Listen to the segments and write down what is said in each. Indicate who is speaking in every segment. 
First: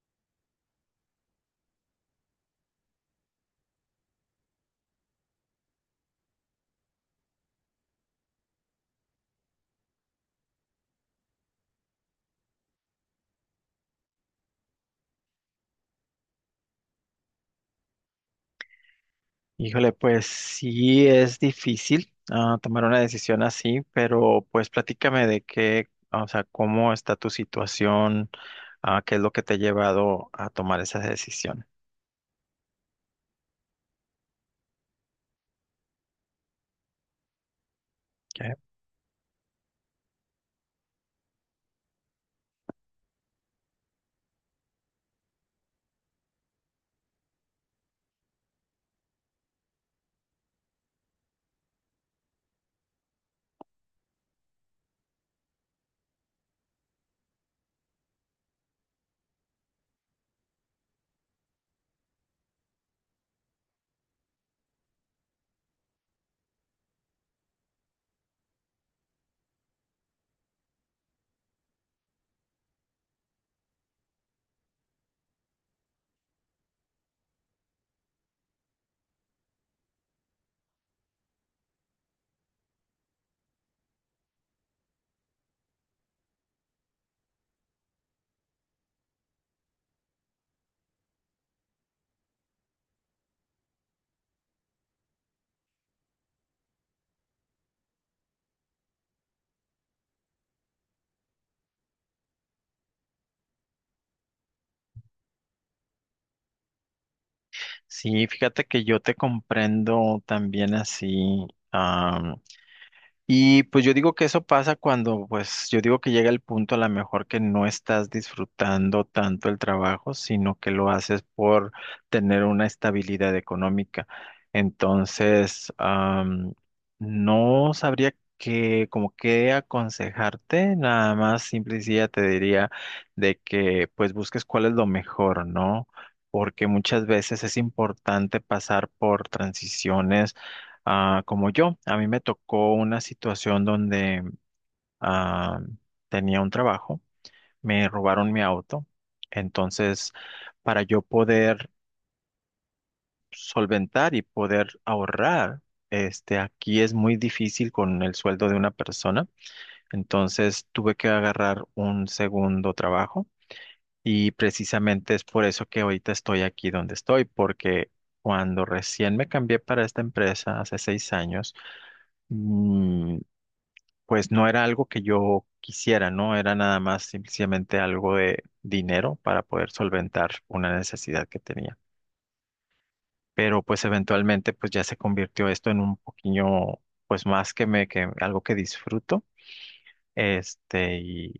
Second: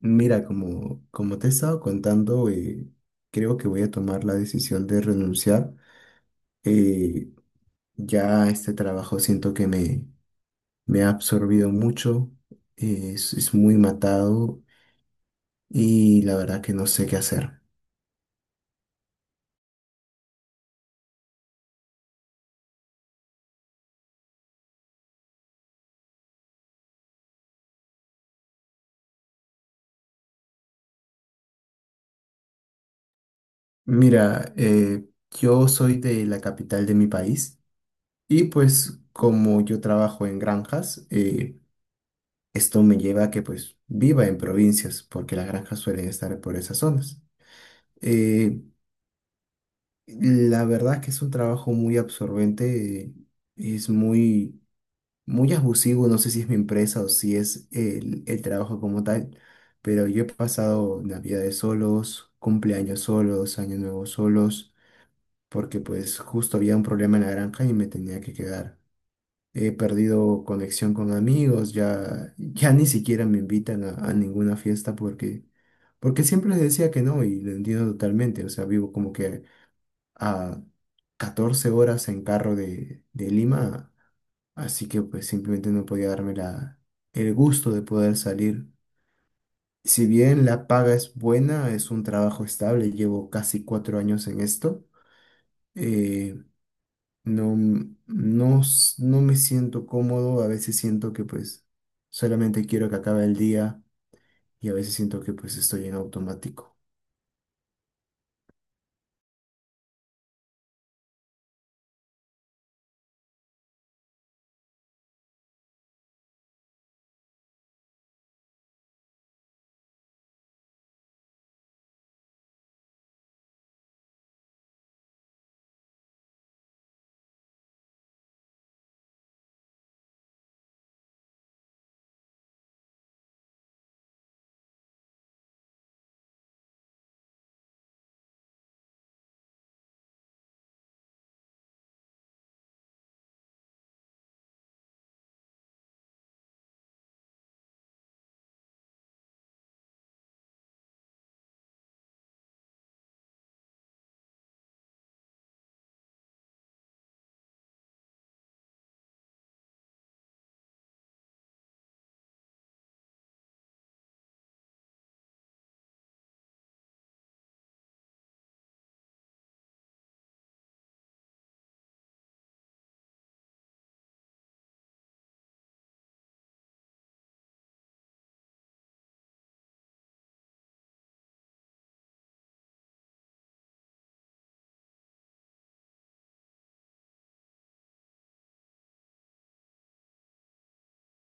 Speaker 1: Mira, como te he estado contando, creo que voy a tomar la decisión de renunciar. Eh, ya este trabajo siento que me ha absorbido mucho, es muy matado y la verdad que no sé qué hacer.
Speaker 2: Híjole, pues sí es difícil tomar una decisión así, pero pues platícame de qué, o sea, cómo está tu situación, qué es lo que te ha llevado a tomar esa decisión.
Speaker 1: Mira, yo soy de la capital de mi país y
Speaker 2: ¿Ok?
Speaker 1: pues como yo trabajo en granjas, esto me lleva a que pues viva en provincias porque las granjas suelen estar por esas zonas. Eh, La verdad es que es un trabajo muy absorbente, es muy, muy abusivo, no sé si es mi empresa o si es el trabajo como tal, pero yo he pasado navidades solos, cumpleaños solos, año nuevo solos, porque pues justo había un problema en la granja y me tenía que quedar. He perdido conexión con amigos, ya ni siquiera me invitan a ninguna fiesta porque siempre les decía que no y lo entiendo totalmente, o sea, vivo como que a 14 horas en carro de Lima, así que pues simplemente no podía darme el gusto de poder salir. Si bien la paga es buena, es un trabajo estable, llevo casi 4 años en esto, eh, no me siento cómodo, a veces siento que pues solamente quiero que acabe el día y a veces siento que pues estoy en automático.
Speaker 2: Sí, fíjate que yo te comprendo también así. Y pues yo digo que eso pasa cuando, pues yo digo que llega el punto a lo mejor que no estás disfrutando tanto el trabajo, sino que lo haces por tener una estabilidad económica. Entonces, no sabría que, como qué aconsejarte, nada más simple y sencilla te diría de que pues busques cuál es lo mejor, ¿no? Porque muchas veces es importante pasar por transiciones como yo. A mí me tocó una situación donde ah, tenía un trabajo, me robaron mi auto, entonces para yo poder solventar y poder ahorrar, este, aquí es muy difícil con el sueldo de una persona, entonces tuve que agarrar un segundo trabajo y precisamente es por eso que ahorita estoy aquí donde estoy, porque cuando recién me cambié para esta empresa hace 6 años, mm, pues no era algo que yo quisiera, ¿no? Era nada más simplemente algo de dinero para poder solventar una necesidad que tenía. Pero pues eventualmente pues ya se convirtió esto en un poquillo, pues más que me, que algo que disfruto. Este,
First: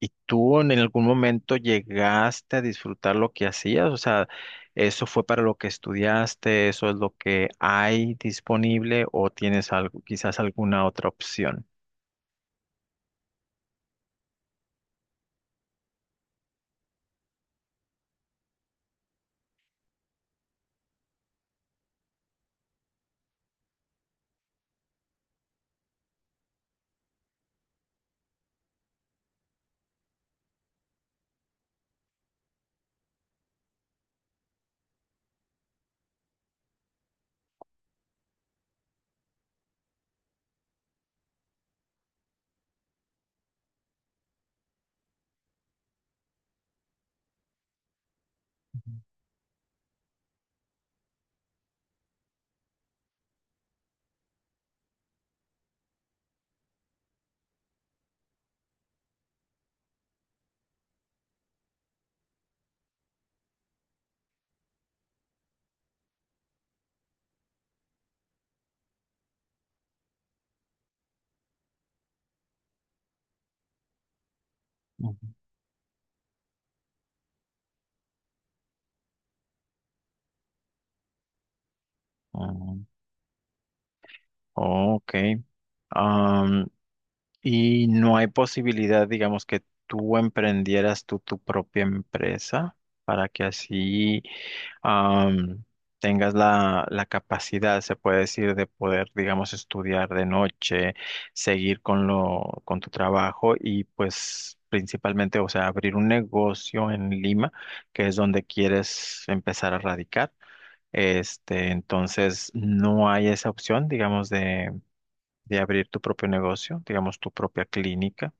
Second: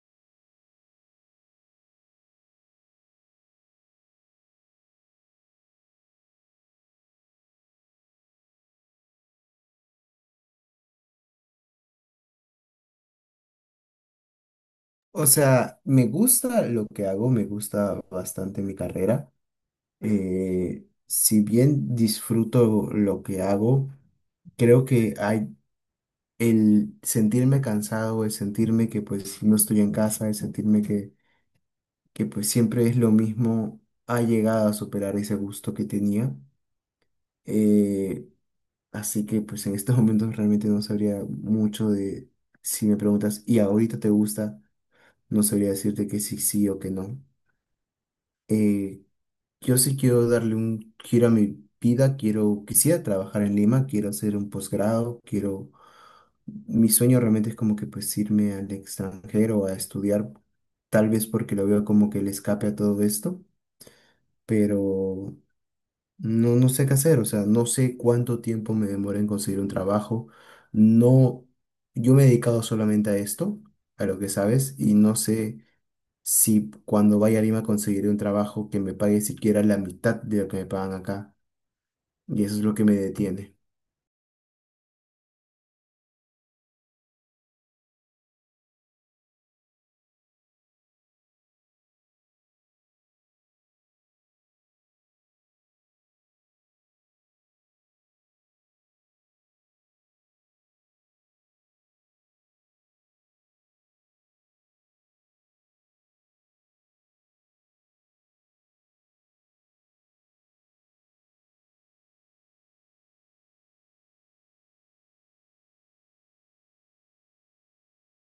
Speaker 2: y tú en algún momento llegaste a disfrutar lo que hacías, o sea, ¿eso fue para lo que estudiaste? ¿Eso es lo que hay disponible o tienes algo, quizás alguna otra opción?
Speaker 1: O sea, me gusta lo que hago, me gusta bastante mi carrera, si bien disfruto lo que hago, creo que hay el sentirme cansado, el sentirme que pues no estoy en casa, el sentirme que pues siempre es lo mismo, ha llegado a superar ese gusto que tenía. Eh, Así que pues en estos momentos realmente no sabría mucho de, si me preguntas, ¿y ahorita te gusta? No sabría decirte que sí, sí o que no. Eh, Yo sí quiero darle un giro a mi vida, quisiera trabajar en Lima, quiero hacer un posgrado, quiero, mi sueño realmente es como que pues irme al extranjero a estudiar, tal vez porque lo veo como que el escape a todo esto, pero no sé qué hacer, o sea, no sé cuánto tiempo me demora en conseguir un trabajo, no, yo me he dedicado solamente a esto, a lo que sabes, y no
Speaker 2: Ujú.
Speaker 1: sé si cuando vaya a Lima conseguiré un trabajo que me pague siquiera la mitad de lo que me pagan acá, y eso es lo que
Speaker 2: Ujú.
Speaker 1: me detiene.
Speaker 2: Ok. Am, y no hay posibilidad, digamos, que tú emprendieras tú tu propia empresa para que así am, tengas la, la capacidad, se puede decir, de poder, digamos, estudiar de noche, seguir con lo, con tu trabajo y pues principalmente, o sea, abrir un negocio en Lima, que es donde quieres empezar a radicar? Este, ¿entonces no hay esa opción, digamos, de abrir tu propio negocio, digamos, tu propia clínica?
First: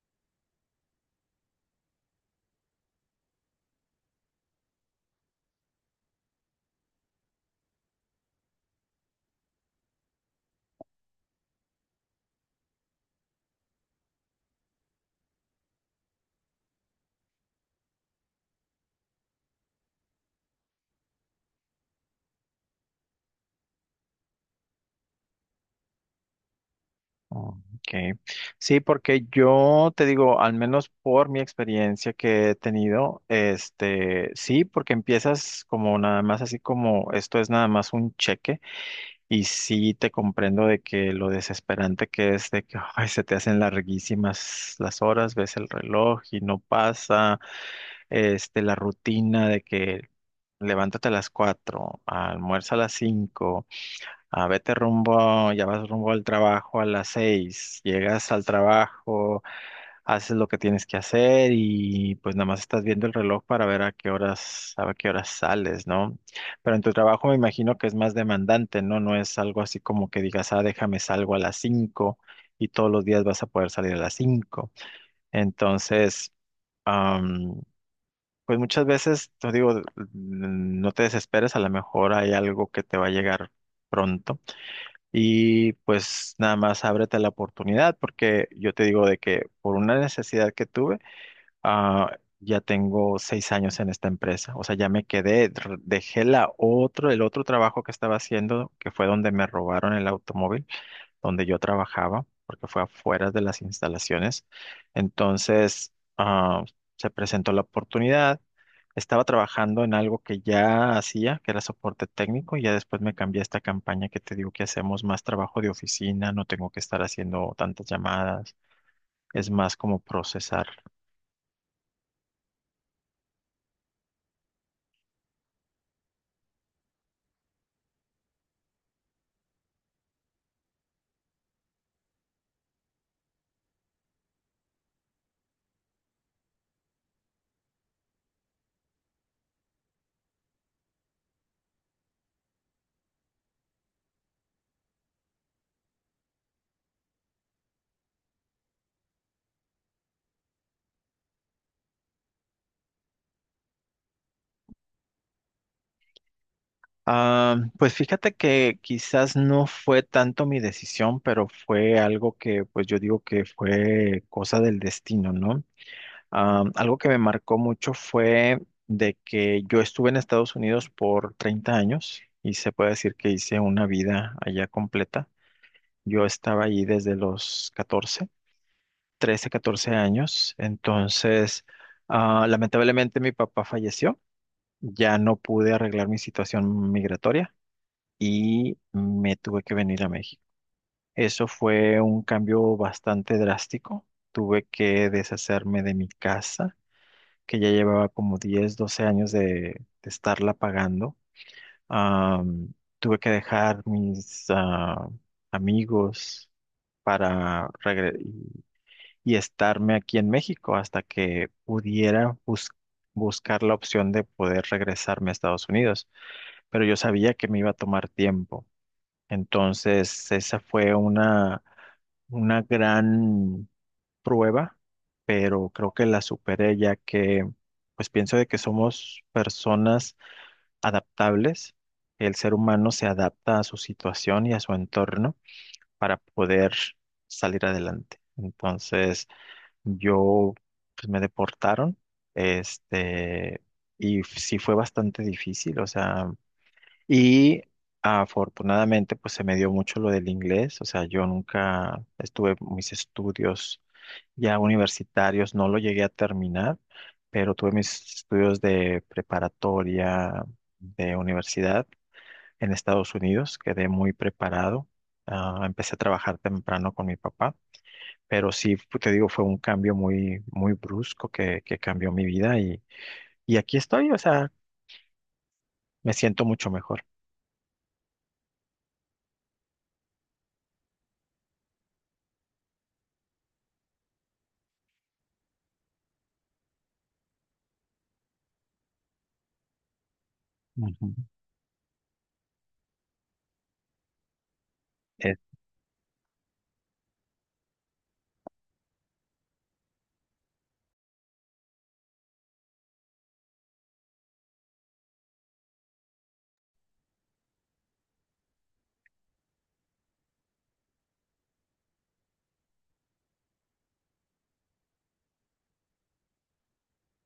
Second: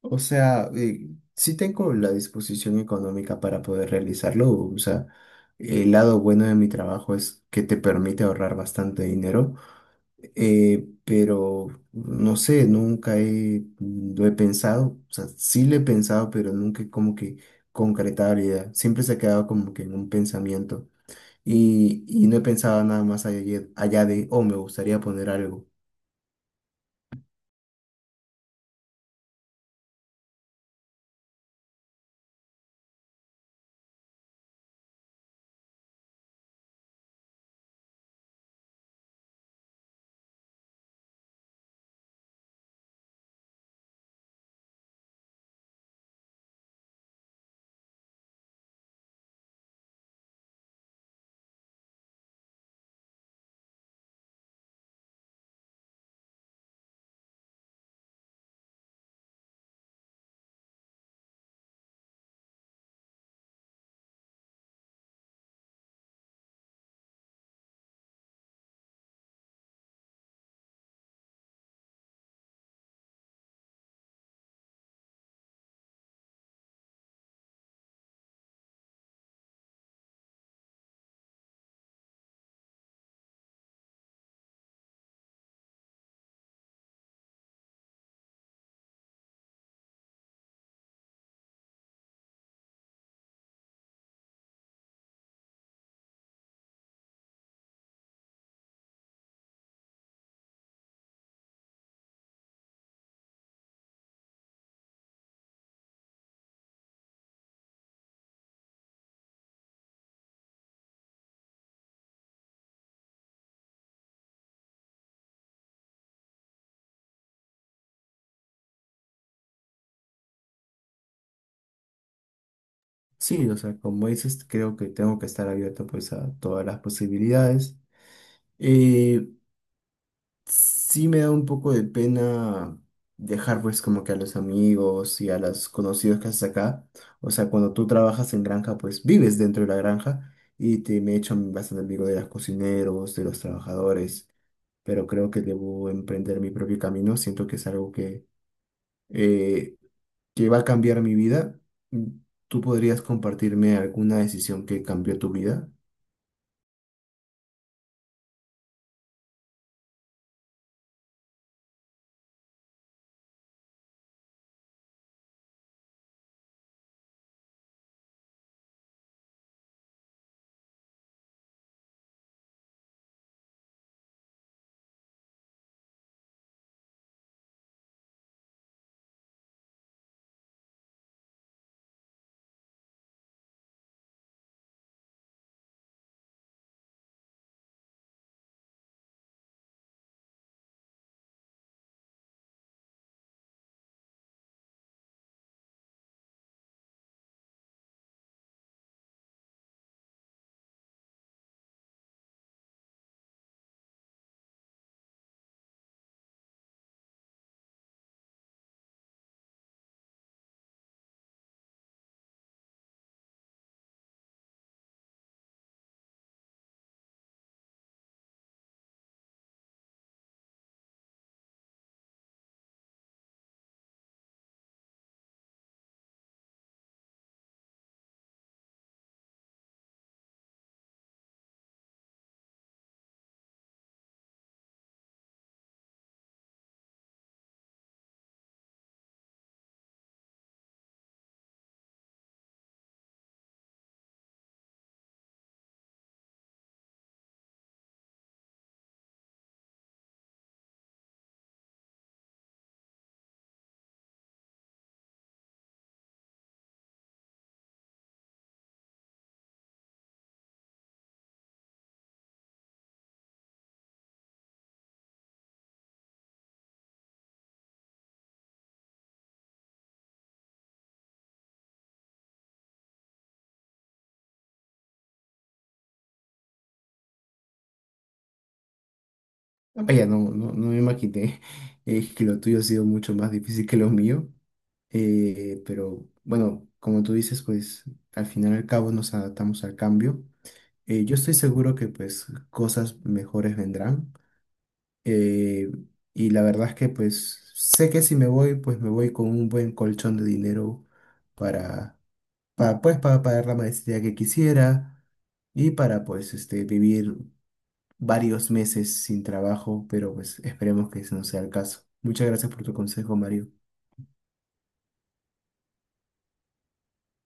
Speaker 1: O sea, sí tengo la disposición económica para poder realizarlo. O sea, el lado bueno de mi trabajo es que te permite ahorrar bastante dinero, pero no sé, nunca he, lo he pensado. O sea, sí lo he pensado, pero nunca he como que concretado la idea. Siempre se ha quedado como que en un pensamiento. Y no he pensado nada más allá, allá de, oh, me gustaría poner algo.
Speaker 2: Okay. Sí, porque yo te digo, al menos por mi experiencia que he tenido, este, sí, porque empiezas como nada más así como esto es nada más un cheque y sí te comprendo de que lo desesperante que es de que ay, se te hacen larguísimas las horas, ves el reloj y no pasa este, la rutina de que levántate a las 4, almuerza a las 5, vete rumbo, ya vas rumbo al trabajo a las 6, llegas al trabajo, haces lo que tienes que hacer y pues nada más estás viendo el reloj para ver a qué horas sales, ¿no? Pero en tu trabajo me imagino que es más demandante, ¿no? No es algo así como que digas, déjame salgo a las 5 y todos los días vas a poder salir a las 5. Entonces. Pues muchas veces, te digo, no te desesperes, a lo mejor hay algo que te va a llegar pronto y pues nada más ábrete a la oportunidad porque yo te digo de que por una necesidad que tuve, ya tengo 6 años en esta empresa, o sea, ya me quedé, dejé la otro, el otro trabajo que estaba haciendo, que fue donde me robaron el automóvil donde yo trabajaba, porque fue afuera de las instalaciones. Entonces, se presentó la oportunidad. Estaba trabajando en algo que ya hacía, que era soporte técnico, y ya después me cambié a esta campaña que te digo que hacemos más trabajo de oficina, no tengo que estar haciendo tantas llamadas, es más como procesar.
Speaker 1: Sí, o sea, como dices, creo que tengo que estar abierto pues a todas las posibilidades. Eh, sí me da un poco de pena dejar pues como que a los amigos y a los conocidos que haces acá. O sea, cuando tú trabajas en granja, pues vives dentro de la granja y te me he hecho bastante amigo de los cocineros, de los trabajadores, pero creo que debo emprender mi propio camino. Siento que es algo eh, que va a cambiar mi vida. ¿Tú podrías compartirme alguna decisión que cambió tu vida?
Speaker 2: Ah, pues fíjate que quizás no fue tanto mi decisión, pero fue algo que pues yo digo que fue cosa del destino, ¿no? Algo que me marcó mucho fue de que yo estuve en Estados Unidos por 30 años y se puede decir que hice una vida allá completa. Yo estaba allí desde los 14, 13, 14 años. Entonces, lamentablemente mi papá falleció. Ya no pude arreglar mi situación migratoria y me tuve que venir a México. Eso fue un cambio bastante drástico. Tuve que deshacerme de mi casa que ya llevaba como 10 12 años de estarla pagando. Am, Tuve que dejar mis amigos para y estarme aquí en México hasta que pudiera buscar la opción de poder regresarme a Estados Unidos. Pero yo sabía que me iba a tomar tiempo. Entonces, esa fue una gran prueba, pero creo que la superé ya que, pues pienso de que somos personas adaptables. El ser humano se adapta a su situación y a su entorno para poder salir adelante. Entonces, yo, pues me deportaron, este, y sí fue bastante difícil, o sea. Y afortunadamente, pues se me dio mucho lo del inglés. O sea, yo nunca estuve mis estudios ya universitarios, no lo llegué a terminar, pero tuve mis estudios de preparatoria, de universidad en Estados Unidos. Quedé muy preparado. Ah, empecé a trabajar temprano con mi papá, pero sí, te digo, fue un cambio muy, muy brusco que, cambió mi vida y aquí estoy. O sea, me siento mucho mejor.
Speaker 1: Vaya, no me imaginé que lo tuyo ha sido mucho más difícil que lo mío. Pero bueno, como tú dices, pues al final y al cabo nos adaptamos al cambio.
Speaker 2: Ujú.
Speaker 1: Yo estoy seguro que pues cosas mejores vendrán. Eh, y la verdad es que pues sé que si me voy, pues me voy con un buen colchón de dinero para, para pues para pagar la maestría que quisiera y para pues este vivir varios meses sin trabajo, pero pues esperemos que ese no sea el caso. Muchas gracias por tu consejo, Mario.